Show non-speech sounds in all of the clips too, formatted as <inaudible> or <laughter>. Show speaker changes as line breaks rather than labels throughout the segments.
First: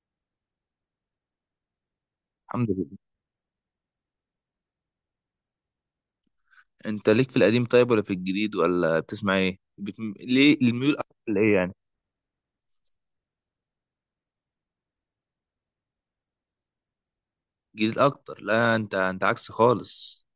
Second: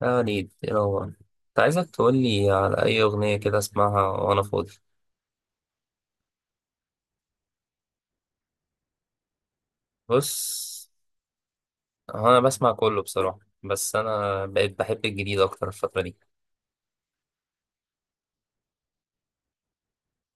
يعني يلا، انت عايزك تقولي
الحمد
على
لله.
أي أغنية كده أسمعها وأنا فاضي.
انت ليك في القديم طيب ولا في الجديد ولا بتسمع ايه؟
بص،
ليه الميول اكتر لايه يعني؟
هو أنا بسمع كله بصراحة، بس أنا بقيت بحب الجديد أكتر الفترة دي
جديد اكتر؟ لا، انت عكس خالص.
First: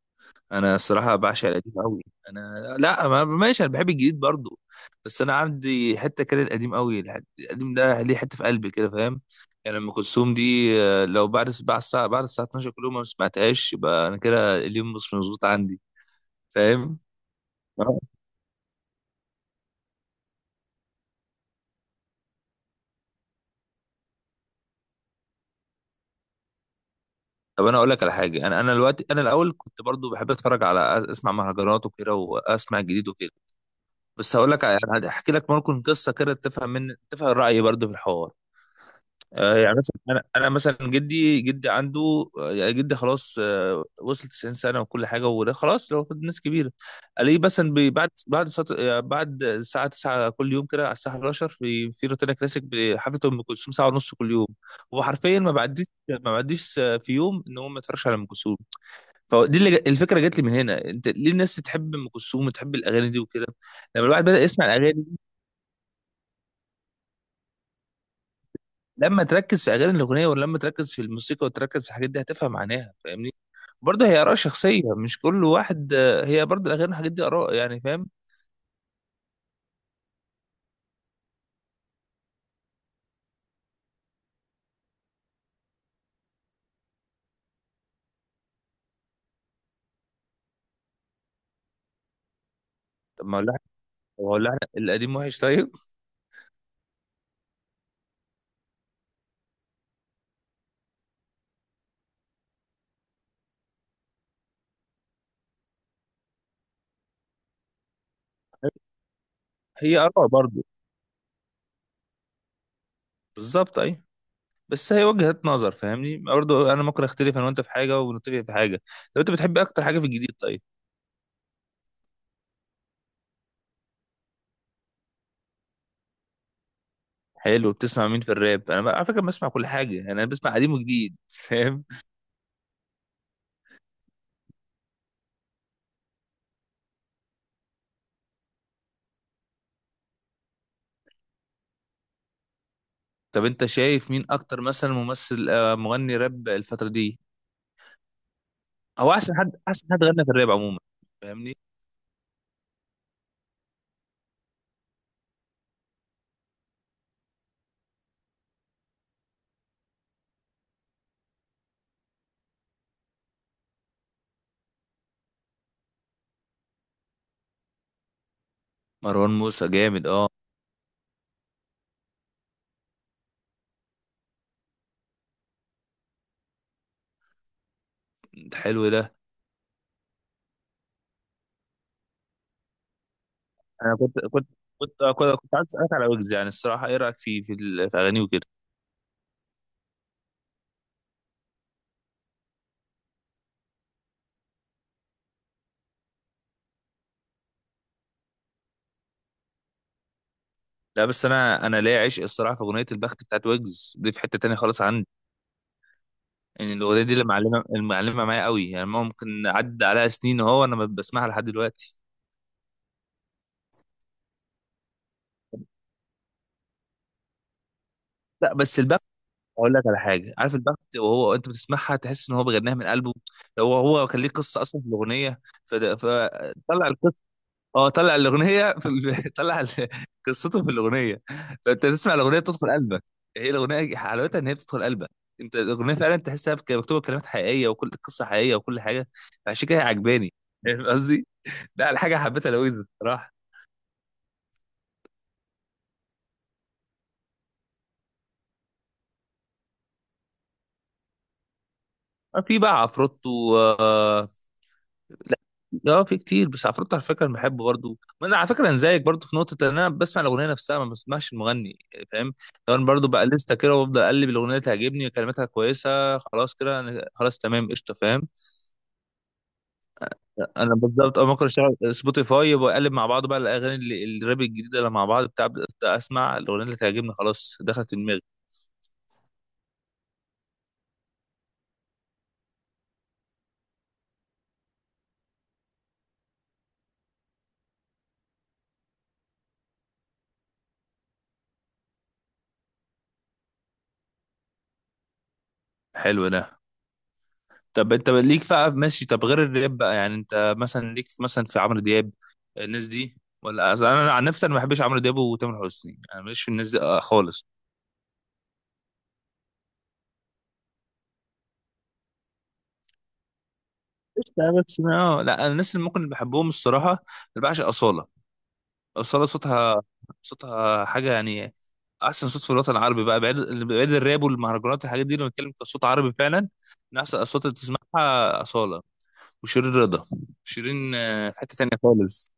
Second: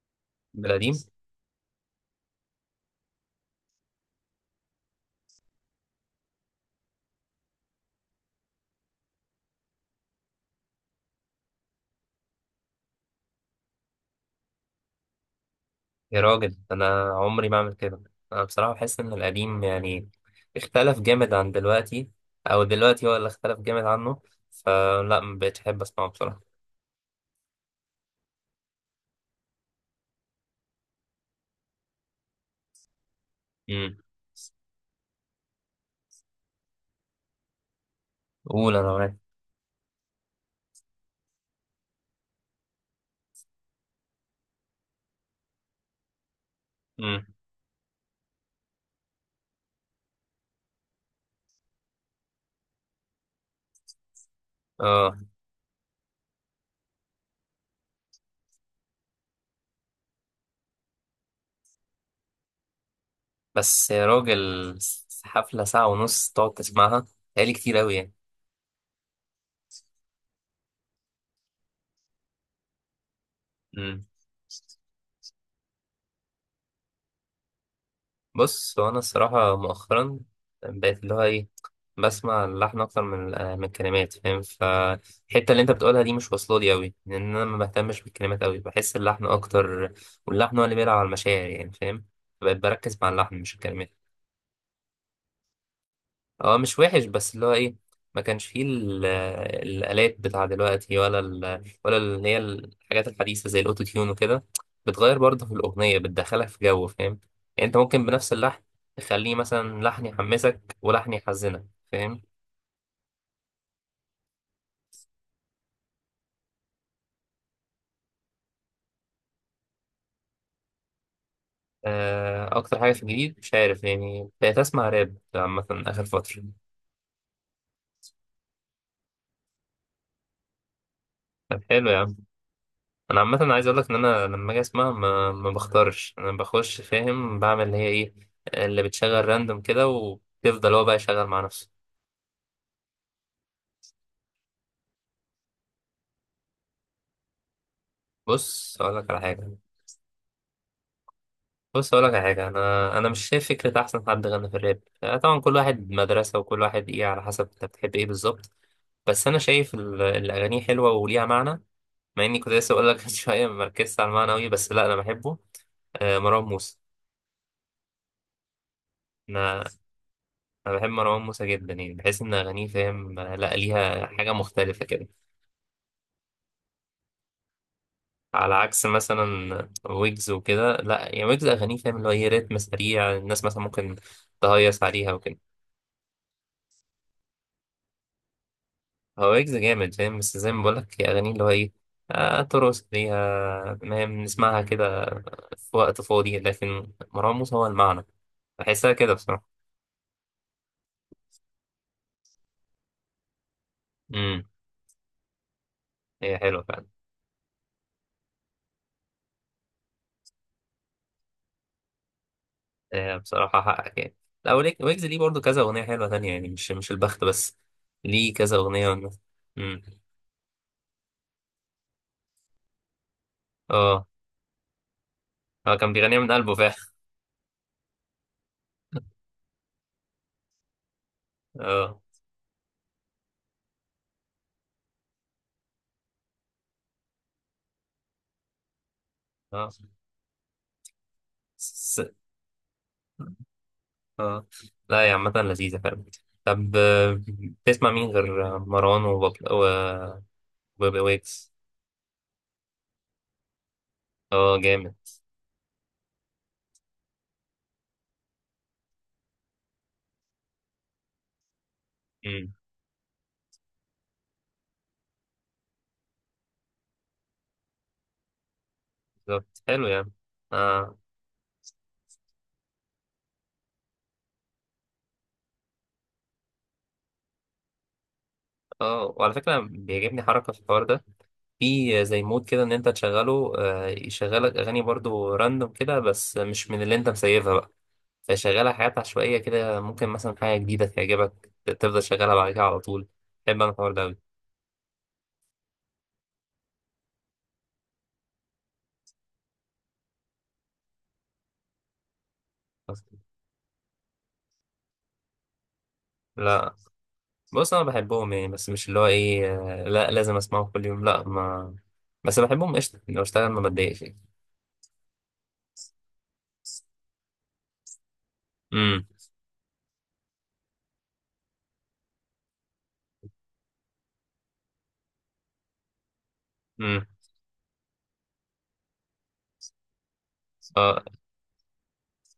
من
انا
القديم.
الصراحه بعشق القديم قوي. انا لا، ما... ماشي، انا بحب الجديد برضو، بس انا عندي حته كده القديم قوي. القديم ده ليه حته في قلبي كده، فاهم؟ يعني ام كلثوم دي، آه، لو بعد الساعه 12 كل يوم ما سمعتهاش، يبقى انا كده اليوم مش مظبوط عندي،
يا راجل،
فاهم؟
أنا عمري ما أعمل كده. أنا بصراحة بحس إن القديم يعني اختلف جامد عن دلوقتي، أو دلوقتي هو اللي اختلف جامد عنه، فلا ما بقتش أحب أسمعه بصراحة.
طب انا اقول لك على حاجه. انا دلوقتي، انا الاول كنت برضو بحب اتفرج على اسمع مهرجانات وكده، واسمع الجديد وكده.
امم.
بس يعني هحكي لك ممكن قصه كده تفهم، من تفهم رايي برضو في الحوار.
قول، أنا معاك.
آه، يعني مثلا انا مثلا جدي عنده، آه، يعني جدي خلاص، آه، وصل 90 سنه وكل حاجه، وده خلاص لو ناس كبيره.
امم.
الاقيه مثلا يعني بعد الساعه 9 كل يوم كده، على الساعه 11 في روتانا كلاسيك بحفله ام كلثوم ساعه ونص كل يوم. هو
آه.
حرفيا ما بعديش، آه، في يوم ان هو ما يتفرجش على ام كلثوم. فدي اللي، الفكره جت لي من هنا. انت ليه الناس تحب ام كلثوم وتحب الاغاني دي وكده؟
بس يا
لما الواحد بدا يسمع
راجل،
الاغاني،
حفلة ساعة ونص تقعد تسمعها، هي كتير أوي.
لما تركز في الاغنيه، ولا لما تركز في الموسيقى وتركز في الحاجات دي، هتفهم معناها، فاهمني؟
يعني
برضه هي اراء شخصيه، مش كل واحد، آه، هي برضه الاغاني والحاجات دي اراء، يعني فاهم.
بص، هو انا الصراحه مؤخرا بقيت اللي هو ايه، بسمع اللحن اكتر من من الكلمات، فاهم؟ فالحته اللي انت بتقولها دي مش واصله لي قوي، لان انا ما بهتمش بالكلمات قوي، بحس اللحن اكتر، واللحن هو اللي بيلعب على المشاعر، يعني فاهم. فبقيت بركز مع
طب
اللحن
ما هو
مش
اللحن؟
الكلمات.
طب ما هو اللحن القديم وحش طيب؟
هو مش وحش، بس اللي هو ايه، ما كانش فيه الآلات بتاع دلوقتي، ولا ولا اللي هي الحاجات الحديثة زي الأوتو تيون وكده. بتغير برضه في الأغنية، بتدخلك في جو فاهم. يعني أنت ممكن بنفس اللحن تخليه مثلا
هي
لحن
اراء برضه.
يحمسك ولحن يحزنك، فاهم؟
بالظبط اي. بس هي وجهات نظر، فاهمني؟ برضه انا ممكن اختلف انا وانت في حاجه، ونتفق في حاجه. طب انت بتحب اكتر حاجه في الجديد طيب؟
آه، أكتر حاجة في الجديد مش عارف يعني، بقيت أسمع راب عامة آخر فترة.
حلو، بتسمع مين في الراب؟ على فكره بسمع كل حاجه، يعني انا بسمع قديم وجديد
طب حلو
<laughs>
يا عم، انا عامه عايز اقول لك ان انا لما اجي اسمع ما بختارش، انا بخش فاهم، بعمل اللي هي ايه اللي بتشغل راندوم كده، وبيفضل هو بقى يشغل مع نفسه.
طب انت شايف مين اكتر، مثلا ممثل، آه، مغني راب الفتره دي؟
بص اقول لك
هو
على حاجه
احسن حد غنى في الراب عموما؟ فاهمني.
بص اقول لك على حاجه، انا مش شايف فكره احسن حد غنى في الراب، طبعا كل واحد مدرسه، وكل واحد ايه على حسب انت بتحب ايه بالظبط. بس انا شايف الاغاني حلوه وليها معنى. مع اني كنت لسه اقول لك <laughs> من شويه ما مركزتش على المعنى قوي، بس لا، انا بحبه. آه، مروان موسى.
مروان
انا
موسى جامد، اه.
انا بحب مروان موسى جدا، يعني بحس ان اغانيه فاهم، لا ليها حاجه مختلفه كده. على
ده
عكس
حلو ده.
مثلا ويجز وكده، لا يعني ويجز اغانيه فاهم اللي هو ايه رتم سريع، الناس مثلا ممكن
انا
تهيص عليها وكده.
كنت عايز اسالك على ويجز. يعني الصراحه ايه رايك في اغانيه وكده؟
هو ويجز جامد فاهم، بس زي ما بقولك هي اغانيه اللي هو ايه، ترقص ليها فاهم، نسمعها كده في وقت فاضي، لكن مروان موسى هو المعنى، بحسها كده بصراحه.
لا، بس انا ليا عشق الصراحه في اغنيه البخت بتاعت ويجز دي، في حته
امم.
تانية خالص عندي.
هي حلوه
يعني
فعلا.
الاغنيه دي اللي المعلمه معايا قوي، يعني ممكن عدى عليها سنين اهو، انا بسمعها لحد دلوقتي.
آه، بصراحة حقك يعني. لا، ويجز ليه برضه كذا أغنية حلوة تانية، يعني مش البخت بس، ليه
لا
كذا
بس
أغنية
البخت.
والناس-.
اقول
مم.
لك على حاجه. عارف البخت؟ وهو انت بتسمعها تحس ان هو بيغنيها من قلبه. لو هو
اه.
هو كان ليه قصه اصلا في الاغنيه.
هو كان بيغنيها من قلبه
فطلع
فعلا.
القصه. اه، طلع الاغنيه
<laughs>
<laughs> قصته في الاغنيه. فانت
اه.
تسمع الاغنيه تدخل قلبك. هي الاغنيه حلاوتها ان هي بتدخل قلبك. انت الاغنيه فعلا تحسها، مكتوبه كلمات حقيقيه، وكل قصه حقيقيه، وكل حاجه. فعشان
اه.
كده هي عجباني. فاهم قصدي؟ ده على
س...
حاجه حبيتها لويز، بصراحه.
اه. لا يا عامة لذيذة فعلا. طب بتسمع مين غير مروان وبابل وبابي ويجز؟
في بقى عفروتو، آه.
اه، جامد.
لا اه، في كتير، بس عفروتو على فكره انا بحبه برضه. ما انا على فكره انا زيك برضه في نقطه، ان انا بسمع الاغنيه نفسها، ما بسمعش المغني، فاهم؟
مم.
لو انا برضه بقى لسه كده، وبفضل اقلب الاغنيه، تعجبني كلماتها كويسه، خلاص كده أنا خلاص تمام قشطه، فاهم؟
بالظبط، حلو يعني.
انا
اه.
بالظبط اه، ممكن اشتغل سبوتيفاي وبقلب مع بعض بقى الاغاني الراب الجديده اللي مع بعض بتاع، أبدأ اسمع الاغنيه اللي تعجبني، خلاص دخلت دماغي.
اه، وعلى فكرة بيعجبني حركة في الحوار ده، في زي مود كده ان انت تشغله يشغلك اغاني برضو راندوم كده، بس مش من اللي انت مسيفها بقى. فيشغلها حاجات عشوائية كده، ممكن مثلا حاجة جديدة تعجبك تفضل شغالها بعد كده على طول. بحب انا الحوار ده أوي.
حلو ده. طب انت ليك بقى ماشي، طب غير الراب بقى؟ يعني انت مثلا ليك مثلا في عمرو دياب، الناس دي؟ ولا أصل انا عن نفسي انا ما بحبش عمرو دياب وتامر حسني، انا ماليش في الناس
لا،
دي آه، خالص.
بص انا بحبهم يعني، بس مش اللي هو ايه، لا لازم اسمعه كل يوم، لا ما. بس بحبهم قشطة يعني، لو اشتغل ما بتضايقش يعني.
بس بس ما، لا، انا الناس اللي ممكن اللي بحبهم الصراحه، اللي بعشق اصاله.
امم.
اصاله صوتها، صوتها حاجه يعني، احسن صوت في الوطن العربي، بقى بعيد. بعيد الراب والمهرجانات، الحاجات دي لما بنتكلم كصوت عربي فعلا. من
امم.
احسن الاصوات اللي تسمعها اصاله، وشيرين رضا. شيرين،
اه.
آه، حته تانيه خالص.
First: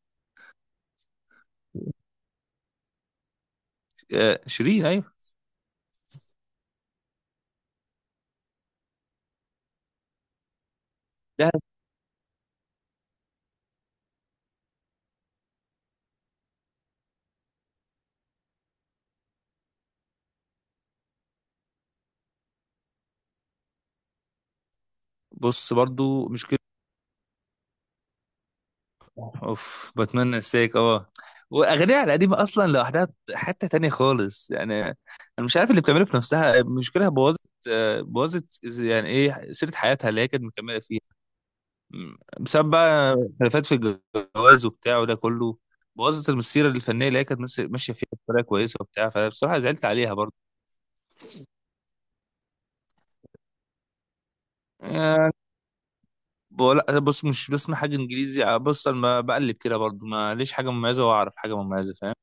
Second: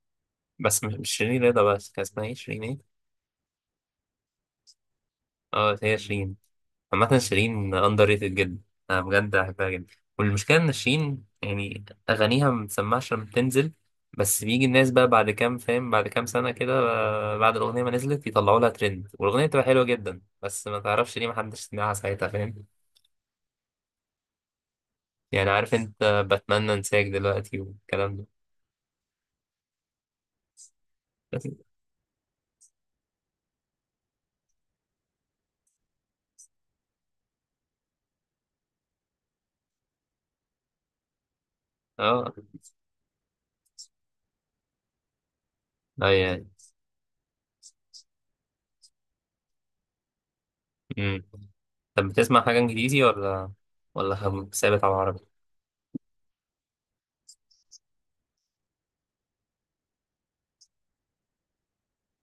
بس مش شيرين رضا بس، كان اسمها ايه؟ شيرين ايه؟
آه، شيرين ايوه.
اه، هي شيرين. عامة شيرين أندر ريتد جدا، أنا بجد بحبها جدا. والمشكلة إن شيرين يعني أغانيها ما بتسمعش لما بتنزل. بس بيجي الناس بقى بعد كام، فاهم، بعد كام سنة كده، بعد الأغنية ما نزلت يطلعوا لها ترند، والأغنية بتبقى حلوة جدا، بس ما تعرفش ليه محدش سمعها ساعتها، فاهم؟ يعني
بص
عارف أنت،
برضو مش كده.
بتمنى أنساك دلوقتي والكلام ده.
اوف، بتمنى انساك، اه.
بس.
واغانيها القديمه اصلا لوحدها حته تانية خالص. يعني انا مش عارف اللي بتعمله في نفسها مشكلة، بوظت، آه، يعني ايه سيره حياتها اللي هي كانت مكمله فيها.
أه.
بسبب بقى خلافات في الجواز وبتاع وده كله.
أه.
بوظت
يعني.
المسيره الفنيه اللي هي كانت ماشيه فيها بطريقه كويسه وبتاع. فبصراحه زعلت عليها برضو.
مم. طب بتسمع حاجة إنجليزي، ولا ثابت على العربي؟
يعني لا، بص، مش بسمع حاجه انجليزي، آه، بص انا ما بقلب كده برضو، ما ليش حاجه مميزه واعرف حاجه مميزه، فاهم؟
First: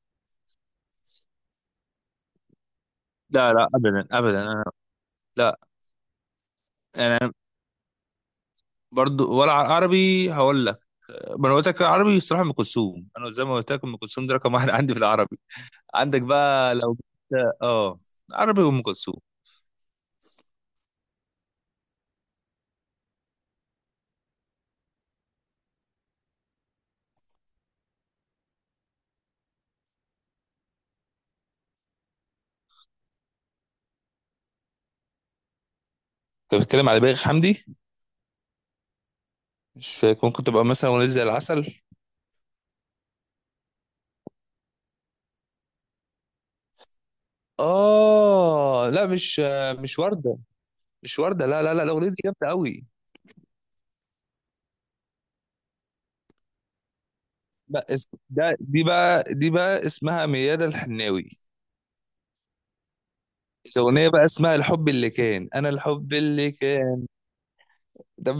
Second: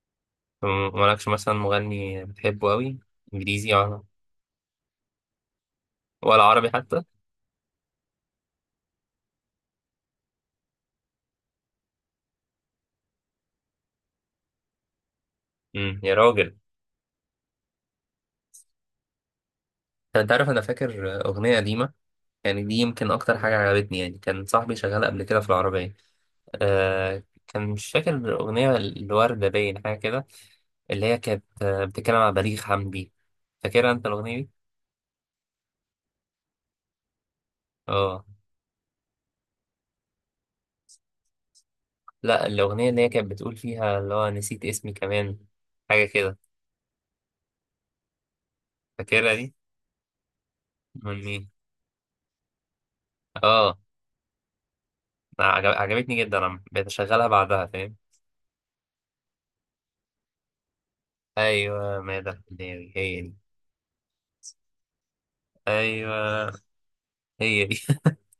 مالكش مثلا مغني بتحبه أوي
لا لا،
إنجليزي ولا،
ابدا ابدا. لا
عربي حتى؟
يعني أنا برضو، ولا عربي هقول لك. ما انا قلت لك عربي الصراحه، ام كلثوم. انا زي ما قلت لك ام كلثوم دي رقم واحد <laughs> عندي في العربي.
يا
عندك
راجل.
بقى لو، اه، عربي، وام كلثوم.
انت عارف انا فاكر اغنيه قديمه، يعني دي يمكن اكتر حاجه عجبتني، يعني كان صاحبي شغال قبل كده في العربيه. كان مش فاكر الاغنيه، الورده باين حاجه كده، اللي هي كانت بتتكلم عن بليغ حمدي. فاكرها انت الاغنيه دي؟
كنت بتتكلم على بليغ حمدي.
اه
مش فاكر، ممكن تبقى مثلا اغنيه زي العسل؟
لا، الاغنيه اللي هي كانت بتقول فيها اللي هو نسيت اسمي كمان، حاجه كده،
اه لا،
فاكرها
مش،
دي؟
مش ورده. مش
من
ورده،
مين؟
لا لا لا، الاغنيه دي جامده قوي.
اه، عجبتني جدا، انا بقيت اشغلها بعدها
لا
فاهم.
ده دي بقى اسمها ميادة الحناوي.
ايوه، ماذا؟ هي دي، هي دي.
الاغنيه بقى اسمها الحب اللي كان، انا الحب اللي
ايوه،
كان،
هي دي. <laughs>
ده.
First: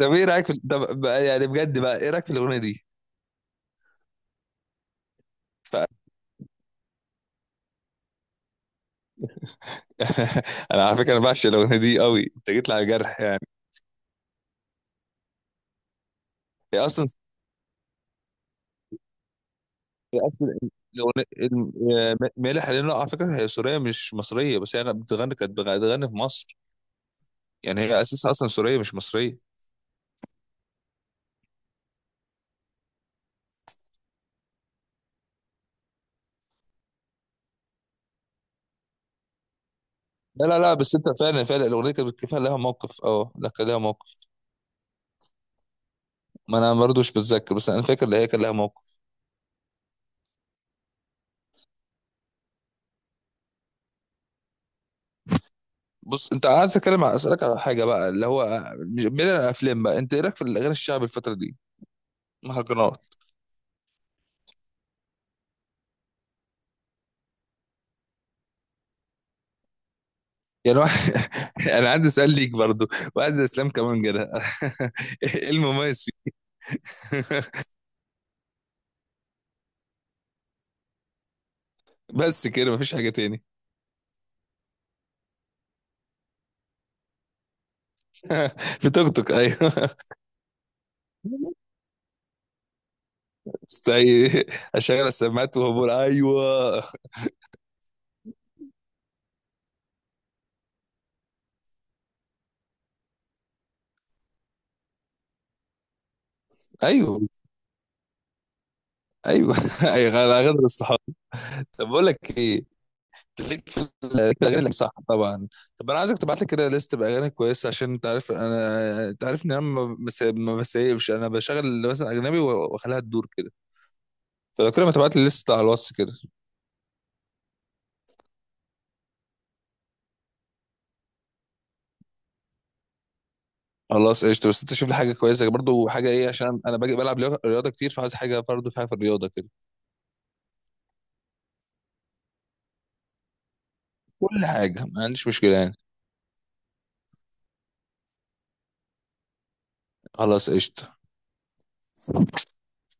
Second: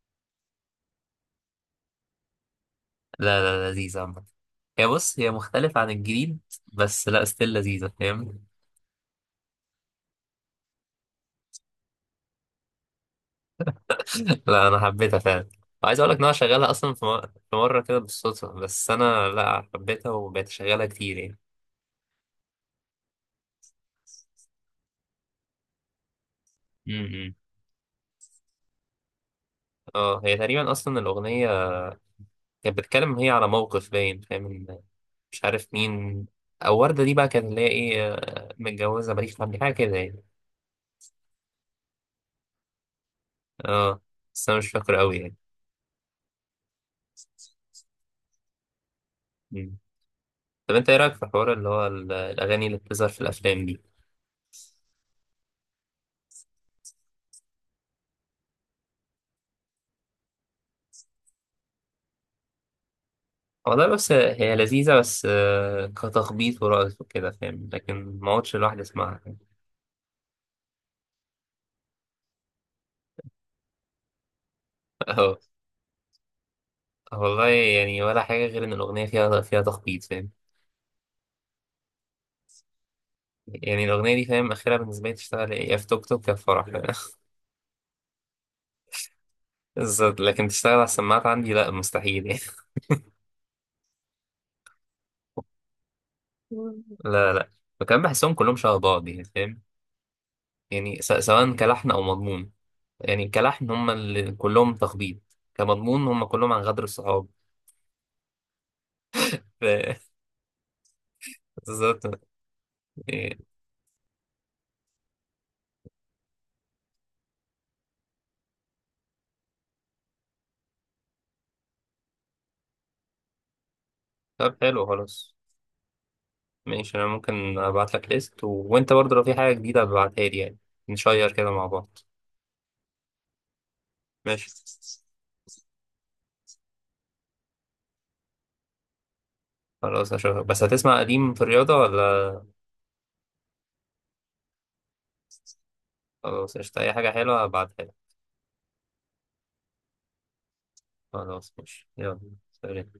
طب ايه رايك يعني بجد بقى، ايه رايك في الاغنيه دي؟
لا لا، لذيذة. هي بص، هي
ف...
مختلفة عن الجديد، بس لا، ستيل لذيذة فاهم.
<laughs> انا على فكره انا بعشق الاغنيه دي قوي، انت جيت لي على جرح يعني.
<laughs> لا، أنا حبيتها فعلا، وعايز أقول لك إن أنا شغالها
هي
أصلا
اصلا
في مرة كده بالصدفة، بس أنا لا، حبيتها
هي
وبقيت
اصلا
أشغلها كتير
الاغنيه
يعني.
مالح، لانه على فكره هي سوريه مش مصريه، بس هي كانت بتغني في مصر.
امم.
يعني هي اساسا اصلا سوريه مش مصريه.
اه، هي تقريبا أصلا الأغنية كانت بتتكلم، هي على موقف باين فاهم إن، مش عارف مين، أو وردة دي بقى كانت اللي هي إيه، متجوزة ماليش حد، حاجة كده يعني.
لا لا لا، بس انت فعلا فعلا الاغنيه كانت كفايه لها موقف، اه لا، كان لها
اه،
موقف.
بس أنا مش فاكر أوي يعني.
ما انا برضه مش بتذكر، بس انا فاكر ان هي كان لها موقف.
مم. طب أنت إيه رأيك في الحوار اللي هو الأغاني اللي بتظهر في الأفلام دي؟
بص، انت عايز اتكلم على اسالك على حاجه بقى، اللي هو بعيد عن الافلام بقى، انت ايه رايك في الاغاني الشعبي الفتره دي؟ مهرجانات.
والله بس هي لذيذة، بس كتخبيط ورقص وكده فاهم، لكن ما اقعدش لوحدي اسمعها. <laughs>
يعني واحد <laughs> انا عندي سؤال ليك برضو. واحد زي اسلام كمان كده <laughs>
اه،
ايه المميز فيه؟
والله
<laughs>
يعني ولا حاجة، غير ان الأغنية فيها تخبيط فاهم.
بس كده، مفيش حاجه تاني.
يعني الأغنية دي فاهم، آخرها بالنسبة لي تشتغل يا في توك توك يا في فرح، فاهم؟
<laughs> في توك توك،
<laughs>
ايوه <laughs>
بالظبط، لكن تشتغل على السماعات عندي لا، مستحيل يعني.
استعي اشغل السماعات، وهو بقول ايوه؟
<laughs> لا، لا. وكمان بحسهم كلهم شبه بعض يعني فاهم. يعني سواء كلحن أو مضمون، يعني كلحن هم اللي كلهم تخبيط، كمضمون هم كلهم عن غدر
ايوه،
الصحاب.
ايوه
<laughs>
<laughs>
ف-
ايوه، على غدر الصحاب. طب بقول لك
بالظبط
ايه،
يعني.
ليك في الاغاني، صح طبعا؟ طب انا عايزك تبعت لي كده ليست باغاني كويسه، عشان انت عارف انا، انت عارف ان انا ما ما بسيبش، انا بشغل مثلا اجنبي واخليها تدور كده.
طب
فلو كده
حلو
ما تبعت لي
خلاص.
ليست على الواتس كده.
ماشي، انا ممكن ابعت لك ليست وانت برضه لو في حاجه جديده ابعتها لي يعني، نشير كده مع بعض.
خلاص
ماشي
قشطة، بس انت شوف لي حاجة كويسة برضو، حاجة ايه؟ عشان انا باجي بلعب رياضة رياضة كتير، فعايز حاجة برضو فيها في الرياضة كده.
خلاص، اشوفك. بس هتسمع قديم في الرياضه ولا؟
كل حاجة ما عنديش مشكلة يعني.
خلاص قشطة، اي حاجه حلوه ابعتها لك.
خلاص قشطة.
خلاص ماشي يلا، سلام.